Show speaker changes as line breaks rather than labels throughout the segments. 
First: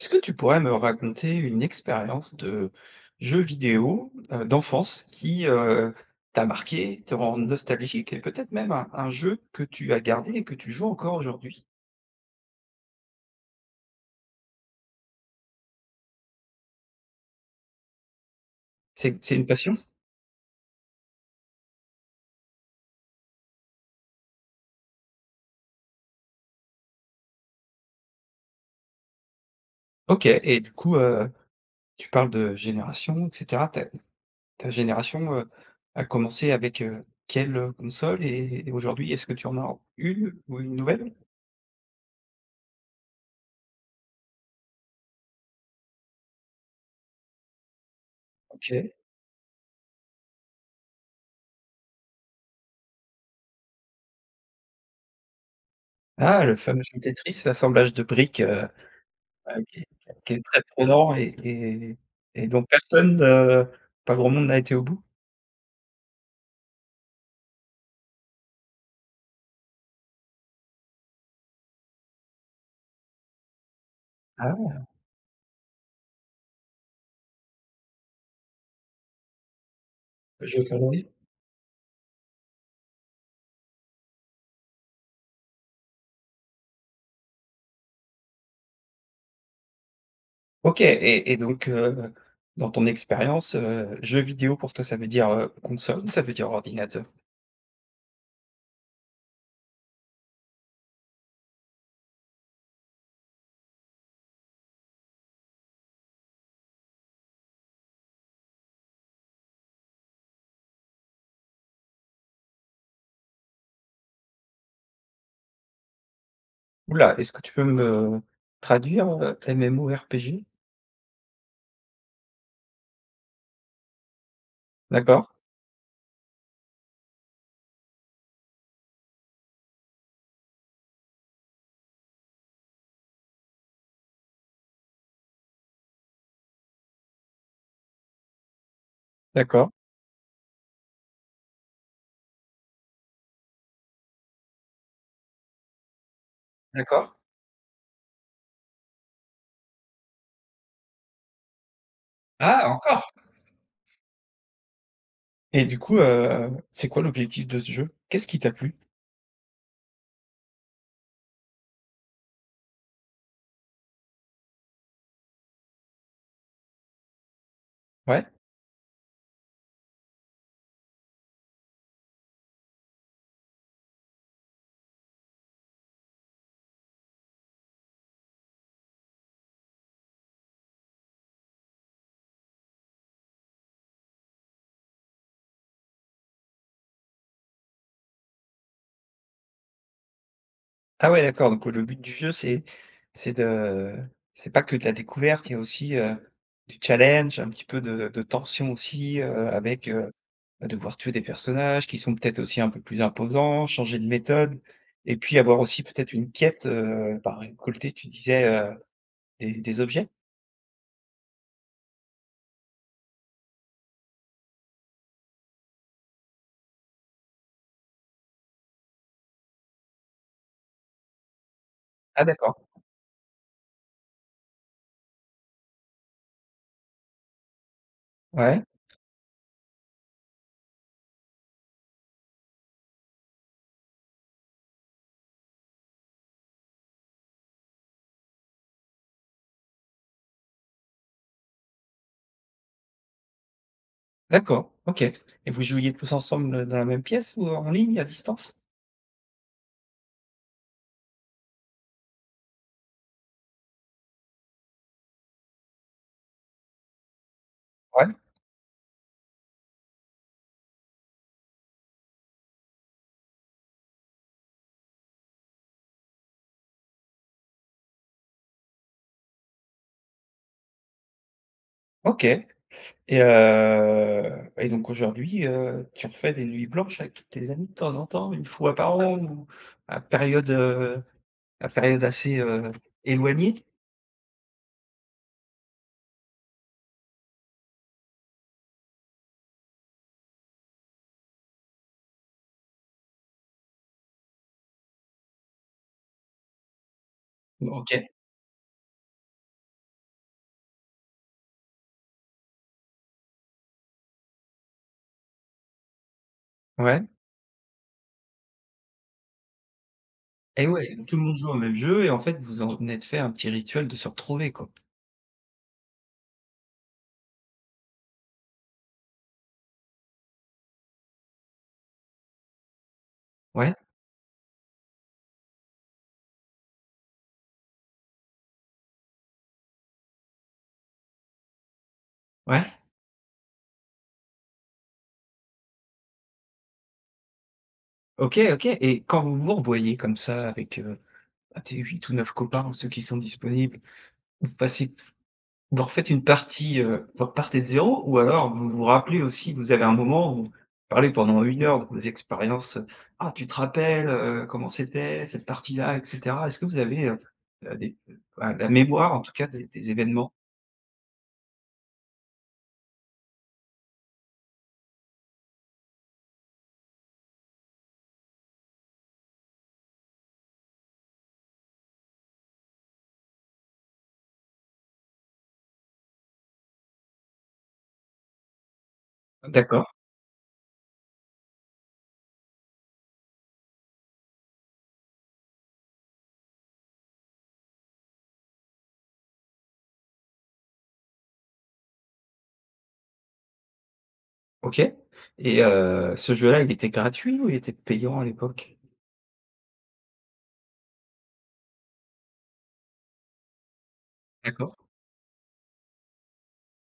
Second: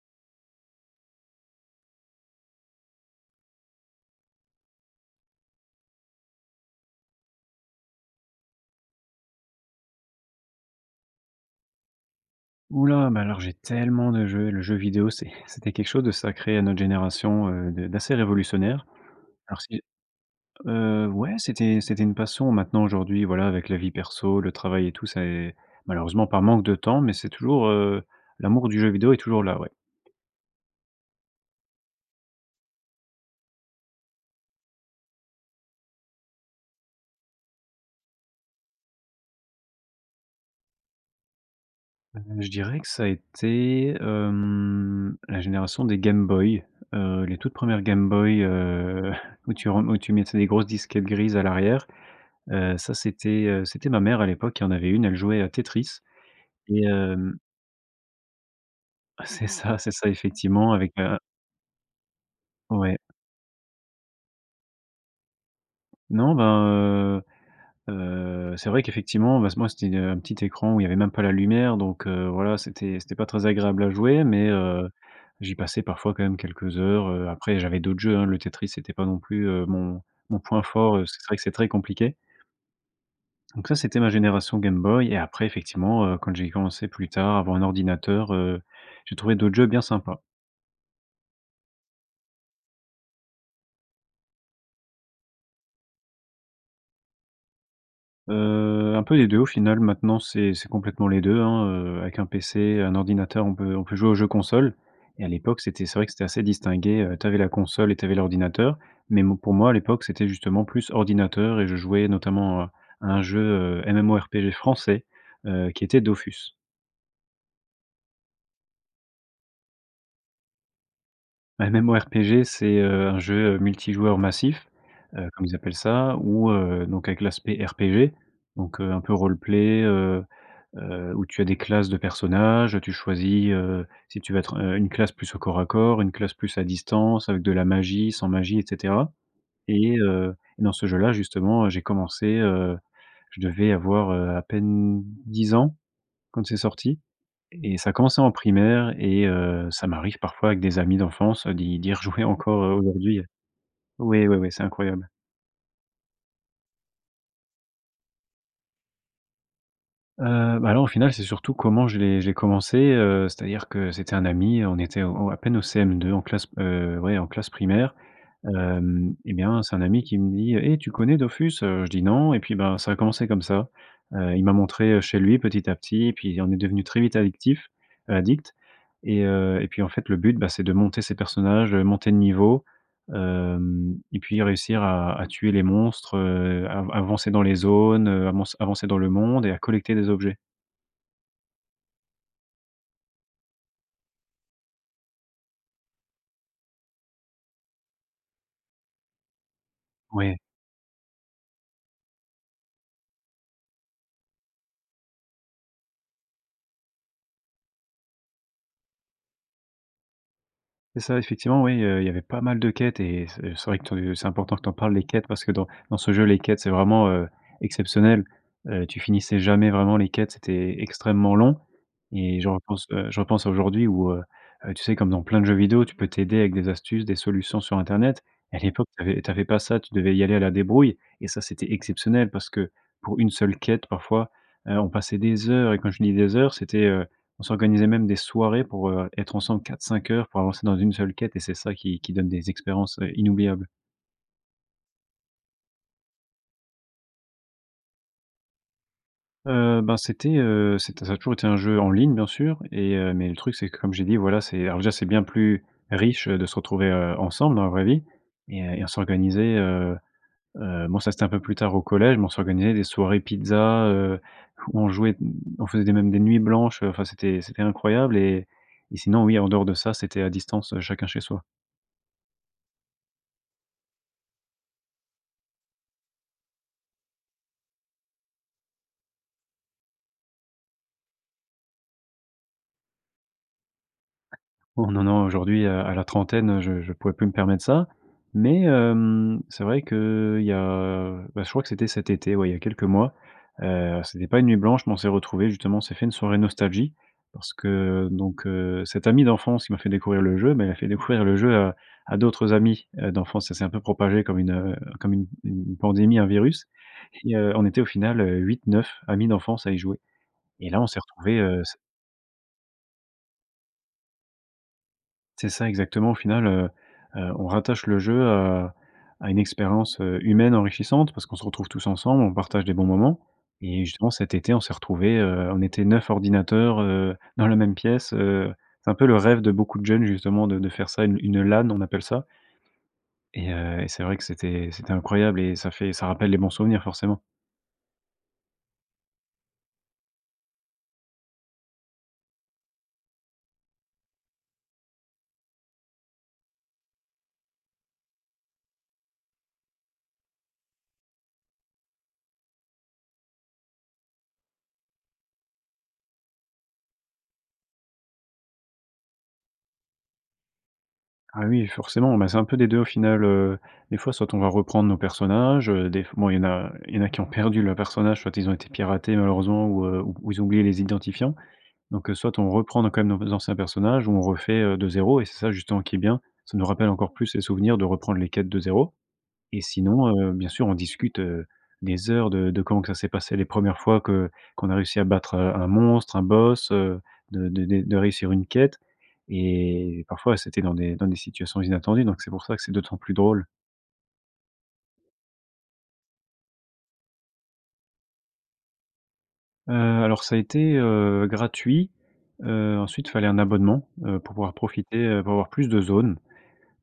Est-ce que tu pourrais me raconter une expérience de jeu vidéo, heu, d'enfance qui, heu, t'a marqué, te rends nostalgique et peut-être même un un jeu que tu as gardé et que tu joues encore aujourd'hui?
Ouh là, mais alors j'ai tellement de jeux. Le jeu vidéo, c'est c'était quelque chose de sacré à notre génération, heu, d'a d'assez révolutionnaire.
C'est c'est une
Alors
passion?
c'est heu, ouais, c'était c'était une passion. Maintenant, aujourd'hui, voilà, avec la vie perso, le travail et tout, ça est, malheureusement, par manque de temps, mais c'est toujours, heu, l'amour du jeu vidéo est toujours là, ouais.
OK. Et du coup, heu, tu parles de génération et cetera. Ta ta génération, heu, a commencé avec, heu, quelle, heu, console et et aujourd'hui est-ce que tu en as 1 ou 1 nouvelle?
Heu, je dirais que ça a été, hem, la génération des Game Boy, heu, les toutes premières Game Boy,
OK.
heu, où tu ren où tu mettais des grosses disquettes grises à l'arrière. Heu, ça, c'était, heu, c'était ma mère, à l'époque, qui en avait 1, elle jouait à Tetris.
Ah! Le fameux
Et,
jeu
hem
Tetris, l'assemblage de briques, heu,
C'est
heu,
ça,
qui est
c'est ça,
qui est très
effectivement, avec
prenant
un
et et et dont
Ouais.
personne, heu, pas grand monde n'a été au bout?
Non ben, heu heu, c'est vrai qu'effectivement, ben, ce moi, c'était un petit écran où il y avait même pas la lumière, donc, heu, voilà, c'était c'était pas très agréable à jouer, mais,
Ah!
heu, j'y passais parfois quand même quelques heures. Heu, après, j'avais d'autres jeux, hein. Le Tetris, c'était pas non plus, heu, mon mon point
Jeu
fort,
favori?
parce que c'est vrai que c'est très compliqué. Donc, ça, c'était ma génération Game Boy, et après, effectivement, heu, quand j'ai commencé plus tard à avoir un ordinateur, heu, j'ai trouvé d'autres jeux bien sympa.
OK, et et donc, heu, dans ton expérience, heu, jeu vidéo pour toi ça veut dire, heu, console ou ça veut dire ordinateur?
Heu, un peu des 2 au final. Maintenant, c'est c'est complètement les 2, hein, heu. Avec un PC, un ordinateur, on peut on peut jouer aux jeux console. Et à l'époque, c'était c'est vrai que c'était assez distingué. Heu, tu avais la console et tu avais l'ordinateur. Mais bon pour moi, à l'époque, c'était justement plus ordinateur, et je jouais notamment à à un jeu, heu, MMORPG français, heu, qui était Dofus.
Ouh là! Est-ce que tu peux me traduire, heu, MMORPG?
Un MMORPG, c'est, heu, un jeu multijoueur massif,
D'accord.
heu, comme ils appellent ça, ou, heu, donc avec l'aspect RPG, donc, heu, un peu roleplay, heu heu, où tu as des classes de personnages. Tu choisis, heu, si tu veux être, heu, une classe plus au corps à corps, une classe plus à distance, avec de la magie, sans magie, et cetera.
D'accord.
Et, heu, et dans ce jeu là, justement, j'ai commencé, heu, je devais avoir, heu, à peine 10 ans quand c'est sorti
D'accord.
et ça commençait en primaire et, heu, ça m'arrive parfois avec des amis d'enfance, d'y d'y rejouer, encore,
Ah,
heu,
encore?
aujourd'hui. Oui, oui, oui, c'est incroyable.
Et du coup, heu heu, c'est quoi l'objectif de ce jeu? Qu'est-ce qui t'a plu?
Heu, ben là, au final, c'est surtout comment je l'ai j'ai commencé, heu, c'est-à-dire que c'était un ami. On était au à peine au CM2, en classe, heu, ouais, en classe primaire.
Ouais.
Hem, et bien, c'est un ami qui me dit: «Eh, tu connais Dofus?». Heu, je dis: «Non.», et puis, ben, ça a commencé comme ça. Heu, il m'a montré chez lui, petit à petit. Et puis, on est devenu très vite addictifs addicts. Et heu, et puis, en fait, le but, bah c'est de monter ses personnages, heu, monter de niveau. Hem, et puis réussir à à tuer les monstres, heu, av avancer dans les zones, heu, à monc avancer dans le monde et à collecter des objets.
Ah, ouais, d'accord. Donc, heu, le but du jeu, c'est c'est de, c'est pas que de la découverte, il y a aussi, heu, du challenge, un petit peu de de tension aussi, heu, avec, heu,
Ouais.
devoir tuer des personnages qui sont peut-être aussi un peu plus imposants, changer de méthode et puis avoir aussi peut-être une quête, heu, par récolter tu disais, heu, des des objets?
C'est ça, effectivement, oui, il y a il y avait pas mal de quêtes, et ce c'est vrai que te c'est important que tu en parles, les quêtes, parce que dans dans ce jeu, les quêtes, c'est vraiment, heu, exceptionnel. Heu, tu finissais jamais vraiment les quêtes, c'était extrêmement long,
Ah
et je
d'accord.
repense, heu, je repense à aujourd'hui où, heu heu, tu sais, comme dans plein de jeux vidéo, tu peux t'aider avec des astuces, des solutions sur internet. À
Ouais.
l'époque, tu avais tu avais pas ça, tu devais y aller à la débrouille. Et ça, c'était exceptionnel, parce que pour 1 seule quête, parfois, heu, on passait des heures. Et quand je dis des heures, c'était, heu, on s'organisait même des soirées pour, heu, être ensemble 4-5 heures pour avancer dans 1 seule quête. Et c'est ça qui qui donne des expériences, inoubliables.
D'accord, OK. Et vous jouiez tous ensemble dans la même pièce ou en ligne, à distance?
Heu, ben, c'était, heu, c'était ça a toujours été un jeu en ligne bien sûr et, heu mais le truc, c'est que, comme j'ai dit voilà c'est, alors déjà c'est bien plus riche, heu, de se retrouver, heu, ensemble, dans la vraie vie
Ouais.
et, heu, et on s'organisait, heu, heu bon ça c'était un peu plus tard au collège, mais on s'organisait des soirées pizzas, heu, ou, on jouait d on faisait des même des nuits blanches, heu, enfin c'était c'était incroyable et et sinon oui, en dehors de ça, c'était à distance, chacun chez soi.
OK. Et heu, et donc aujourd'hui, heu, tu refais des nuits blanches avec tous tes amis de temps en temps? 1 fois par an ou à période, heu, à période assez, heu, éloignée?
Oh, non, non aujourd'hui, heu, à la trentaine, heu, je je pourrais plus me permettre ça. Mais, hem, c'est vrai que, il y a bah je crois que c'était cet été, ouais, il y a quelques mois. Heu, c'était pas une nuit blanche, mais on s'est retrouvés justement, on s'est fait une soirée nostalgie parce que,
OK.
donc, heu, cet ami d'enfance, qui m'a fait découvrir le jeu, bah, il a fait découvrir le jeu à à d'autres amis, heu, d'enfance. Ça s'est un peu propagé comme une, heu, comme une une pandémie, un virus,
Ouais.
et, heu, on était au final, heu, 8-9 amis d'enfance à y jouer.
Et
Et là, on
ouais,
s'est
donc tout le monde
retrouvés,
joue au
heu, se
même jeu et, en fait, vous en êtes fait un petit rituel de se retrouver quoi.
C'est ça, exactement. Au final, heu, heu, on rattache le jeu à à une expérience, heu, humaine enrichissante, parce qu'on se retrouve tous ensemble, on partage des bons moments
Ouais.
et justement, cet été on s'est retrouvés, heu, on était 9 ordinateurs, heu, dans la même pièce, heu, c'est un peu le rêve de beaucoup de jeunes justement de de faire ça, une une LAN, on appelle ça.
Ouais.
Et heu, et c'est vrai que c'était c'était incroyable et ça fait ça rappelle les bons souvenirs forcément.
OK, OK. Et quand vous vous revoyez comme ça, avec, heu, tes, 8 ou 9 copains, ou ceux qui sont disponibles, vous passez vous refaites une partie, heu, vous repartez de 0 ou alors vous vous rappelez aussi, vous avez un moment où, vous parlez pendant 1 heure de vos expériences heu: «Ah, tu te rappelles, heu, comment c'était, cette partie là?» et cetera. Est-ce que vous avez, heu, heu des ah, la mémoire, en tout cas, des des événements?
Ah oui, forcément. Ben, c'est un peu des 2 au final, heu. Des fois, soit on va reprendre nos personnages, heu, des f bon il y en a il y en a qui ont perdu leurs personnages, soit ils ont été piratés malheureusement ou, heu, ou ils ont oublié les identifiants. Donc, heu, soit on reprend nos, quand même, nos anciens personnages ou on refait, heu, de 0 et c'est ça, justement, qui est bien, ça nous rappelle encore plus les souvenirs de reprendre les quêtes de 0 et
D'accord.
sinon, heu, bien sûr, on discute, heu, des heures de de comment que ça s'est passé les 1res fois que qu'on a réussi à battre, heu, un monstre, un boss, heu, de de de réussir une quête et parfois, c'était dans des dans des situations inattendues. Donc, c'est pour ça que c'est d'autant plus drôle.
OK. Et heu, ce jeu-là, il était gratuit ou il était payant à l'époque?
Heu, alors, ça a été, heu, gratuit. Heu, ensuite, fallait un abonnement, heu, pour pouvoir
D'accord.
profiter, heu, pour avoir plus de zones,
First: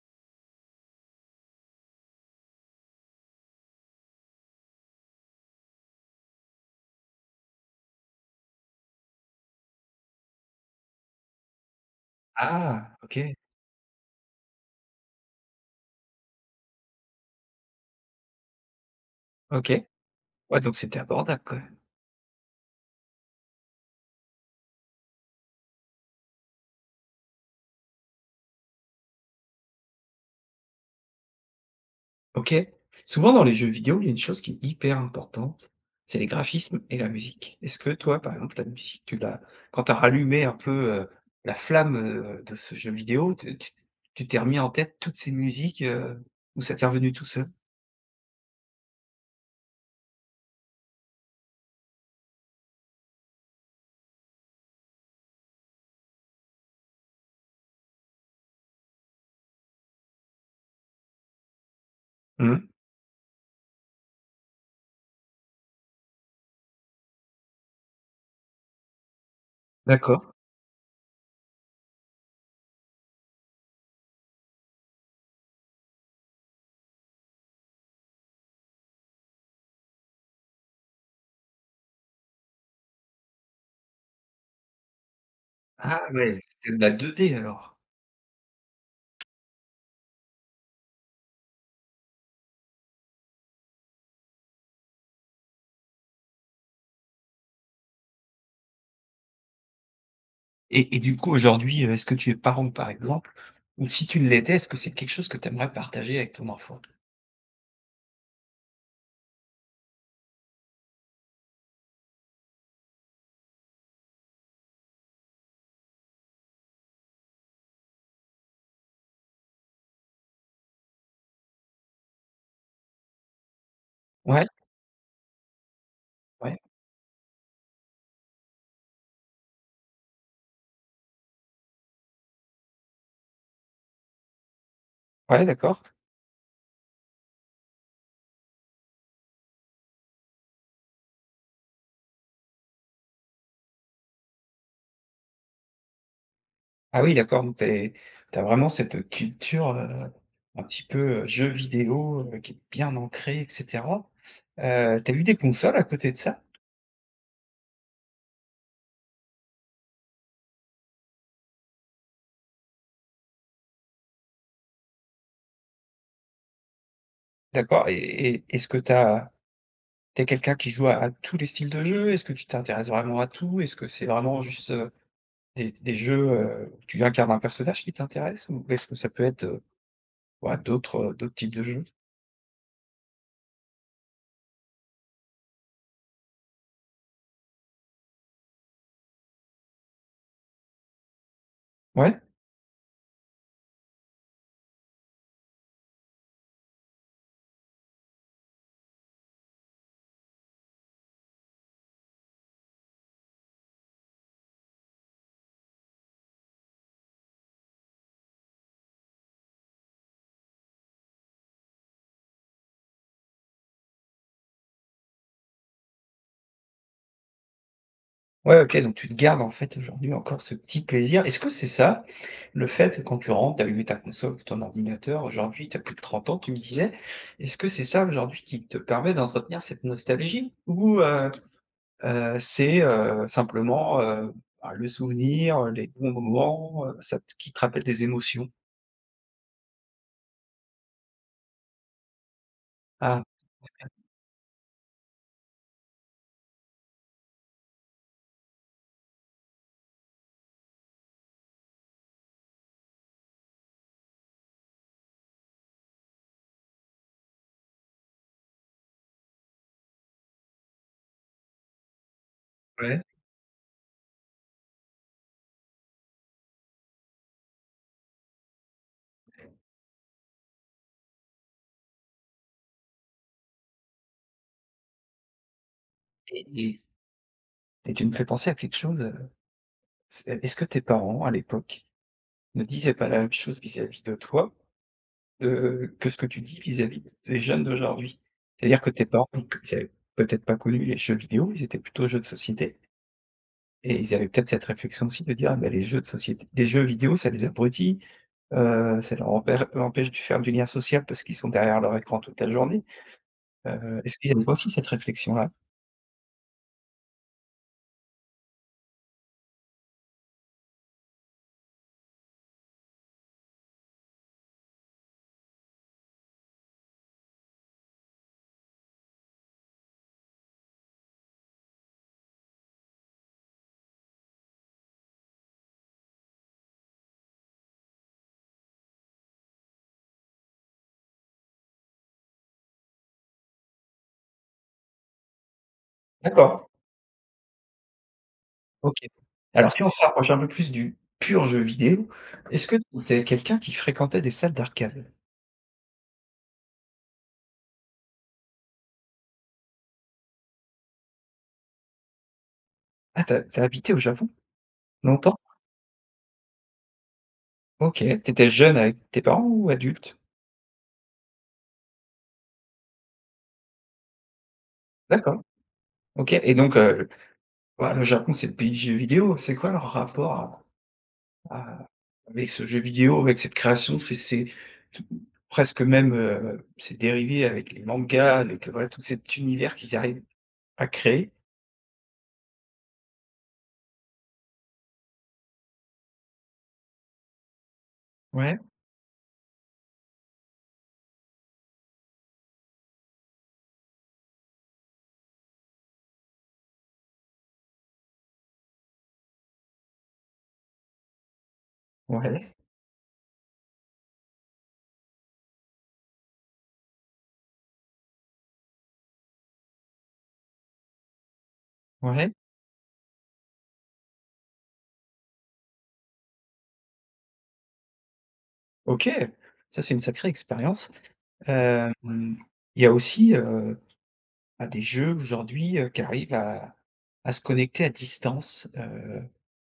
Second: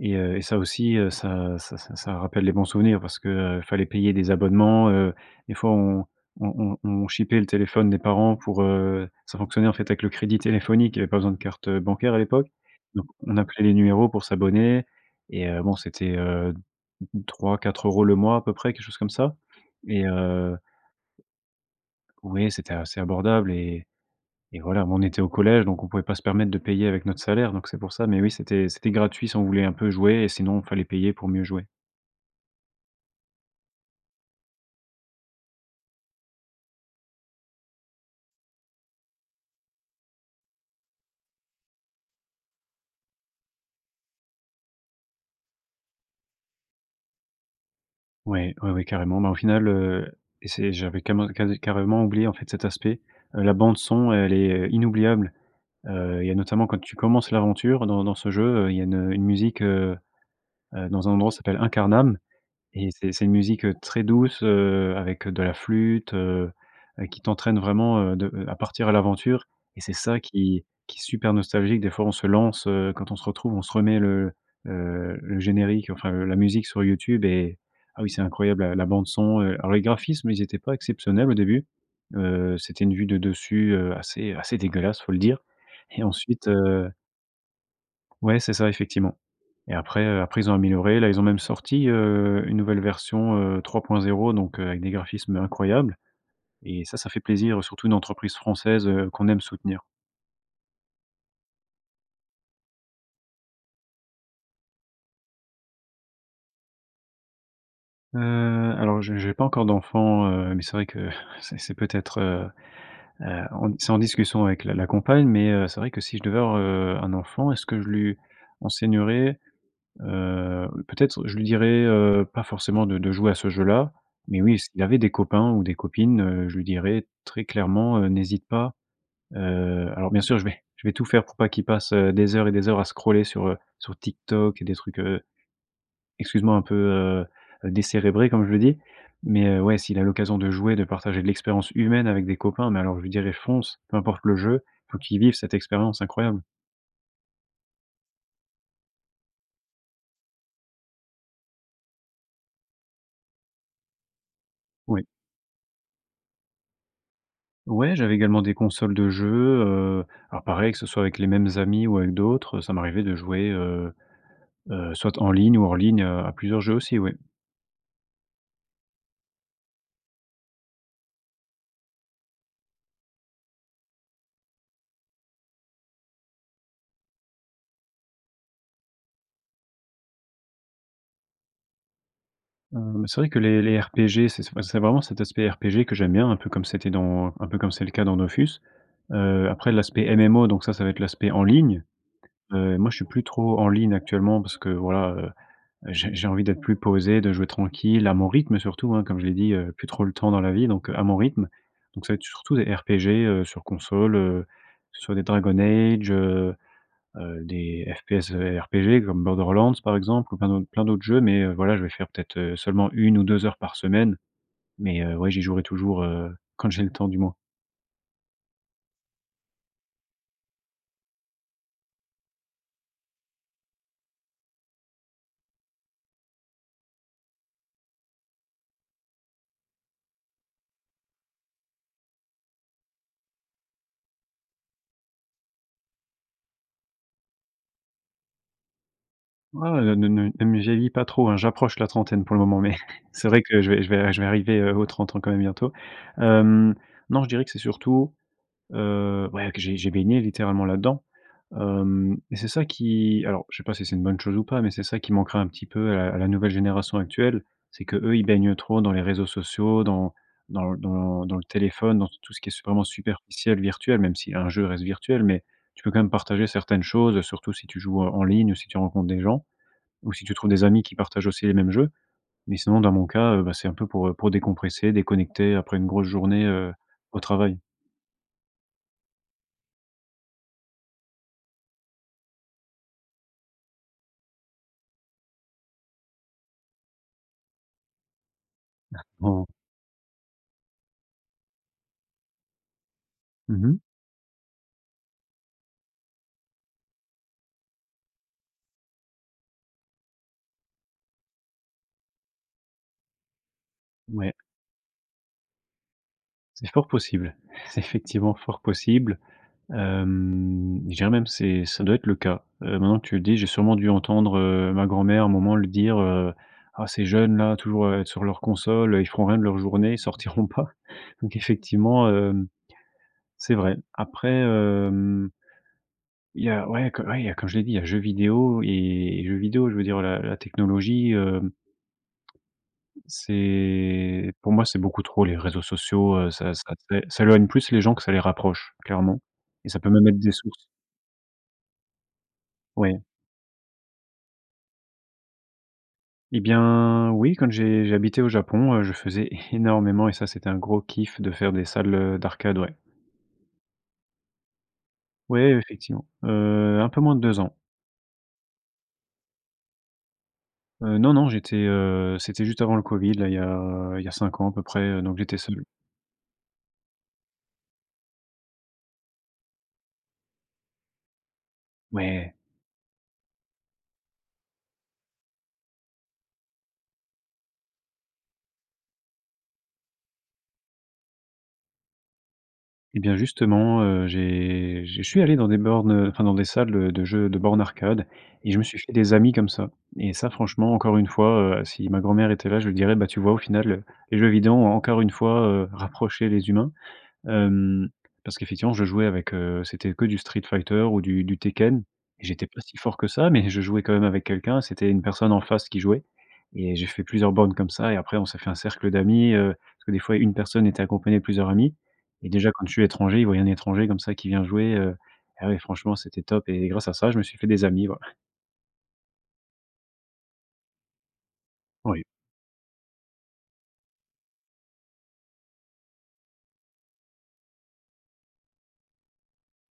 et heu, et ça aussi, heu, ça ça ça ça rappelle les bons souvenirs. Parce que, heu, fallait payer des abonnements, heu. Des fois, on on on on chipait le téléphone des parents pour heu, ça fonctionnait, en fait, avec le crédit téléphonique. Il y avait pas besoin de carte bancaire à l'époque.
Ah!
Donc,
OK.
on appelait les numéros pour s'abonner, et heu bon, c'était, heu, 3-4 € le mois, à peu près, quelque chose comme ça.
OK.
Et heu,
Ouais, donc, c'était abordable quand même!
ouais, c'était assez abordable et et voilà. On était au collège, donc, on pouvait pas se permettre de payer avec notre salaire. Donc, c'est pour ça. Mais, oui, c'était c'était gratuit si on voulait un peu jouer, et sinon, fallait payer pour mieux jouer.
OK. Souvent dans les jeux vidéo, il y a une chose qui est hyper importante, c'est les graphismes et la musique. Est-ce que toi, par exemple, ta musique tu l'as, quand tu as rallumé un peu, heu, la flamme, heu, de ce jeu vidéo, tu tu tu t'es remis en tête toutes ces musiques, heu, ou ça t'es revenu tout seul?
Ouais, ouais, ouais, carrément. Ben au final, heu, et c'est j'avais cament ca cade carrément oublié en fait cet aspect. Heu, la bande son, elle est, heu, inoubliable. Heu, il y a notamment quand tu commences l'aventure dans dans ce jeu, heu, il y a une une musique, heu, heu, dans un endroit s'appelle Incarnam
Mmh.
et c'est c'est une musique, heu, très douce, heu, avec, heu, de la flûte, heu, heu, qui t'entraîne vraiment, heu, de à à partir à l'aventure et c'est ça
D'accord.
qui qui est super nostalgique. Des fois, on se lance, heu, quand on se retrouve, on se remet le, heu, le générique, enfin, heu, la musique sur YouTube et ah, oui c'est incroyable, ah, la bande son, heu. Alors les graphismes ils étaient pas exceptionnels au début. Heu, c'était une vue de dessus, heu, assez assez dégueulasse faut le dire
Ah
et
ouais,
ensuite,
c'est de
heu
la 2D, alors.
Ouais, c'est ça effectivement. Et après, heu, après ils ont amélioré. Là ils ont même sorti, heu, une nouvelle version, heu, 3.0 donc, heu, avec des graphismes incroyables et ça, ça fait plaisir, surtout une entreprise française, heu, qu'on aime soutenir.
Et et du coup aujourd'hui, heu, est-ce que tu es parent par exemple? Ou si tu l'étais, est-ce que c'est quelque chose que tu aimerais partager avec ton enfant?
Heu, alors je j'ai pas encore d'enfant, heu, mais c'est vrai que c'est c'est peut-être, heu, heu, on, c'est en discussion avec la la compagne, mais, heu, c'est vrai que si je devais avoir, heu, un enfant, est-ce que je lui enseignerai? Heu, peut-être, je lui dirai, heu, pas forcément de de jouer à ce jeu-là. Mais
Ouais?
oui, s'il avait des copains ou des copines, heu, je
Ouais.
lui dirai très clairement, heu, n'hésite pas. Heu, alors bien sûr, je vais je vais tout faire pour pas qu'il passe, heu, des heures et des heures à scroller sur, heu, sur TikTok et des trucs, heu,
Ouais, d'accord.
excuse-moi, un peu, heu, heu «décérébrés», comme je dis. Mais, heu, ouais, s'il a l'occasion de jouer, de partager de l'expérience humaine avec des copains, mais alors je lui dirais: «fonce», peu importe le jeu, il faut qu'il vive cette expérience incroyable.
Ah oui d'accord, donc, tu es tu as vraiment cette, heu, culture, heu, un petit peu, heu, jeu vidéo, heu, qui est bien ancrée et cetera. Heu,
Oui.
tu as eu des consoles à côté de ça?
Ouais, j'avais également des consoles de jeu, heu, alors, pareil, que ce soit avec les mêmes amis ou avec d'autres, ça m'arrivait de jouer, heu, heu, soit en ligne ou hors ligne, heu, à plusieurs jeux aussi, oui.
D'accord et et et est-ce que tu as tu es quelqu'un qui joue à à tous les styles de jeu? Est-ce que tu t'intéresses vraiment à tout? Est-ce que c'est vraiment juste, heu, des des jeux, heu, où tu incarnes un personnage, qui t'intéressent? Ou est-ce que ça peut être heu, ouais, d'autres, heu, d'autres types de jeux?
Hem, c'est vrai que les les RPG, c'est, bah, c'est vraiment cet aspect RPG que j'aime bien, un peu comme c'était dans, un peu comme c'est le cas dans Dofus. Heu, après l'aspect MMO, donc ça, ça va être l'aspect en ligne,
Ouais?
heu, et moi, je suis plus trop en ligne actuellement parce que, voilà, heu, j'ai j'ai envie d'être plus posé, de jouer tranquille à mon rythme surtout, hein, comme je l'ai dit, heu, plus trop le temps dans la vie, donc à mon rythme. Donc ça va être surtout des RPG, heu, sur console, heu, sur des Dragon Age, heu, heu, des FPS RPG comme Borderlands, par exemple, ou plein d'autres plein d'autres jeux, mais, heu, voilà, je vais faire peut-être, heu, seulement 1 ou 2 heures par semaine. Mais, heu, ouais, j'y jouerai toujours, heu, quand j'ai le temps, du moins.
Ouais, OK donc tu te gardes, en fait, aujourd'hui, encore ce petit plaisir. Est-ce que c'est ça, le fait, quand tu rentres, d'allumer ta console ou ton ordinateur, aujourd'hui, tu as plus de 30 ans, tu me disais, est-ce que c'est ça, aujourd'hui, qui te permet d'entretenir cette nostalgie? Ou heu, heu, c'est heu, simplement, heu, bah, le souvenir, heu, les bons moments, heu, ça t qui te rappellent des émotions?
Ouais, ne ne ne ne me vieillis pas trop, hein. J'approche la trentaine pour le moment, mais
Ah!
c'est vrai que je vais je
OK.
vais je vais arriver, heu, aux 30 ans quand même bientôt. Hem, non, je dirais que c'est surtout, heu, ouais, que j'ai j'ai baigné littéralement là-dedans. Hem et c'est ça qui, alors je sais pas si c'est une bonne chose ou pas, mais c'est ça qui manquera un petit peu à la à la nouvelle génération actuelle. C'est que, eux, ils baignent trop dans les réseaux sociaux, dans dans l dans dans le téléphone, dans t tout ce qui est vraiment
Ouais.
superficiel, virtuel, même si un jeu reste virtuel, mais tu peux quand même partager certaines choses, heu, surtout si tu joues en en ligne ou si tu rencontres des gens, ou si tu trouves des amis qui partagent aussi les mêmes jeux. Mais, sinon, dans mon cas, heu, bah, c'est un peu pour, heu, pour décompresser, déconnecter après une grosse journée,
Et
heu,
et
au travail.
et tu me fais penser à quelque chose, heu, c'est est-ce que tes parents, à l'époque, ne disaient pas la même chose vis-à-vis de toi, heu, que ce que tu dis vis-à-vis des jeunes d'aujourd'hui? C'est-à-dire que tes parents,
[unintelligible]
ils avaient peut-être pas connu les jeux vidéo, ils étaient plutôt jeux de société
Mmh mh.
et ils avaient peut-être cette réflexion aussi de dire: «Bah les jeux de société des jeux vidéo, ça les abrutit, heu, ça leur rempê empêche de faire du lien social parce qu'ils sont derrière leur écran toute la journée». Heu, est-ce
Ouais.
qu'ils avaient aussi cette réflexion-là?
C'est fort possible. C'est effectivement fort possible. Hem, je dirais même c'est ça doit être le cas. Heu, maintenant que tu le dis, j'ai sûrement dû entendre, heu, ma grand-mère, à un moment, le dire, heu: «Ah ces jeunes-là, toujours, heu, sur leurs consoles, heu, ils font rien de leurs journées, ils sortiront pas.». Donc effectivement, hem, c'est vrai. Après, hem il y a, ouais, co ouais il y a, comme je l'ai dit, il y a jeux vidéo et et jeux vidéo. Je veux dire la la technologie, heu c'est, pour moi, c'est beaucoup trop les réseaux sociaux, heu, ça
D'accord.
ça fait, ça éloigne plus les gens que ça les rapproche
OK.
clairement et
Alors
ça
si
peut
on se
même être
rapproche
des
un peu
sources
plus du pur jeu vidéo, est-ce que
Oui.
tu es quelqu'un qui fréquentait des salles d'arcade?
Et bien oui, quand j'ai, j'habitais au Japon, heu. je faisais énormément et ça, c'était un gros kiff de faire des salles, heu, d'arcade, ouais.
Ah, tu as tu as habité au Japon? Longtemps?
Ouais, effectivement, heu, un peu moins de 2 ans.
OK, tu étais jeune avec tes parents ou adulte?
Heu, non, non j'étais, heu, c'était juste avant le covid là, il y a, heu, il y a 5 ans à peu près, heu, donc j'étais
D'accord.
seul.
OK. Et donc, heu, le, waouh, le Japon, c'est le pays du jeu vidéo. C'est quoi leur rapport à à
Ouais.
avec ce jeu vidéo, avec cette création? C'est c'est, presque même, heu c'est dérivé avec les mangas, avec heu, voilà, avec tout cet univers qu'ils arrivent à créer.
Et bien justement, heu, j'ai j'ai je suis allé dans des bornes, heu, enfin dans des salles, heu, de jeux, de bornes arcade et je
Ouais.
me suis fait des amis comme ça. Et ça, franchement, encore une fois, heu, si ma grand-mère était là, je lui dirais: «Bah tu vois au final, les jeux vidéo ont encore une fois, heu, rapproché les humains». Hem, parce qu'effectivement, je jouais avec, heu, c'était que du Street Fighter ou du du Tekken. J'étais
Ouais.
pas si fort que ça mais je jouais quand même avec quelqu'un. C'était une personne en face qui jouait et j'ai fait plusieurs bornes comme ça et après on s'est fait un cercle d'amis, heu, parce que des fois une personne était accompagnée de plusieurs amis. Et
Ouais.
déjà, quand je suis étranger, ils voyaient un étranger comme ça qui vient jouer. Heu, ah oui, franchement, c'était top. Et grâce à ça, je me suis fait des amis, ouais.
OK! Ça, c'est une sacrée expérience. Hem,
Oui.
il y a aussi, heu, bah, des jeux aujourd'hui, heu, qui arrivent à à se connecter à distance, heu,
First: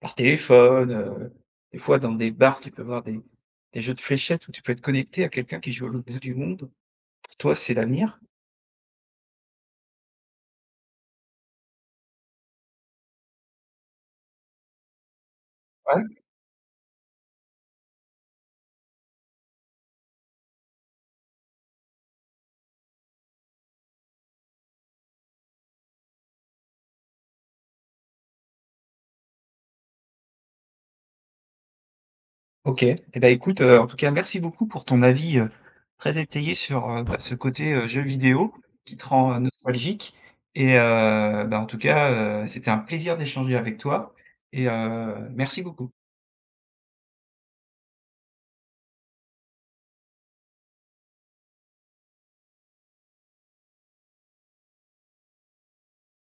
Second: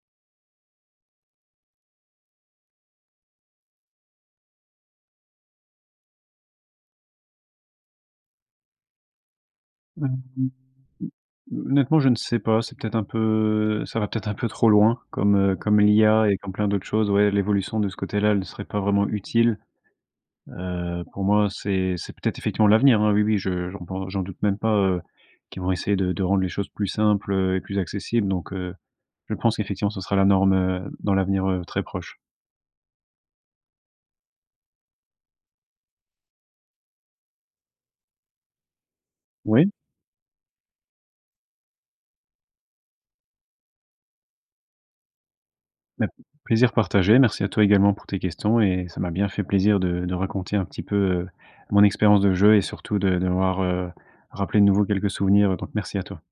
par téléphone, heu. Des fois dans des bars, tu peux voir des des jeux de fléchettes où tu peux être connecté à quelqu'un qui joue à l'autre bout du monde. Pour toi, c'est l'avenir?
[unintelligible] Honnêtement je ne sais pas, c'est peut-être un peu, ça va peut-être un peu trop loin comme, heu, comme
Ouais.
l'IA et comme plein d'autres choses. Ouais, l'évolution de ce côté-là, elle ne serait pas vraiment utile. Heu, pour moi, c'est c'est peut-être effectivement l'avenir, hein, oui, oui je j'en pen j'en doute même pas, heu, qu'ils vont essayer de de rendre les choses plus simples, heu, et plus accessibles. Donc, heu, je pense qu'effectivement, ce sera la norme, heu, dans l'avenir, heu, très proche.
OK et bah, écoute, heu, en tout cas, merci beaucoup pour ton avis, heu, très étayé sur, heu, bah, ce côté, heu, jeu vidéo qui te rend, heu,
Oui.
nostalgique. Et heu, bah, en tout cas, heu, c'était un plaisir d'échanger avec toi et heu merci beaucoup.
Beh, plaisir partagé, merci à toi également pour tes questions et ça m'a bien fait plaisir de de raconter un petit peu, heu, mon expérience de jeu et surtout de d'avoir, heu, rappelé de nouveau quelques souvenirs, heu, donc, merci à toi.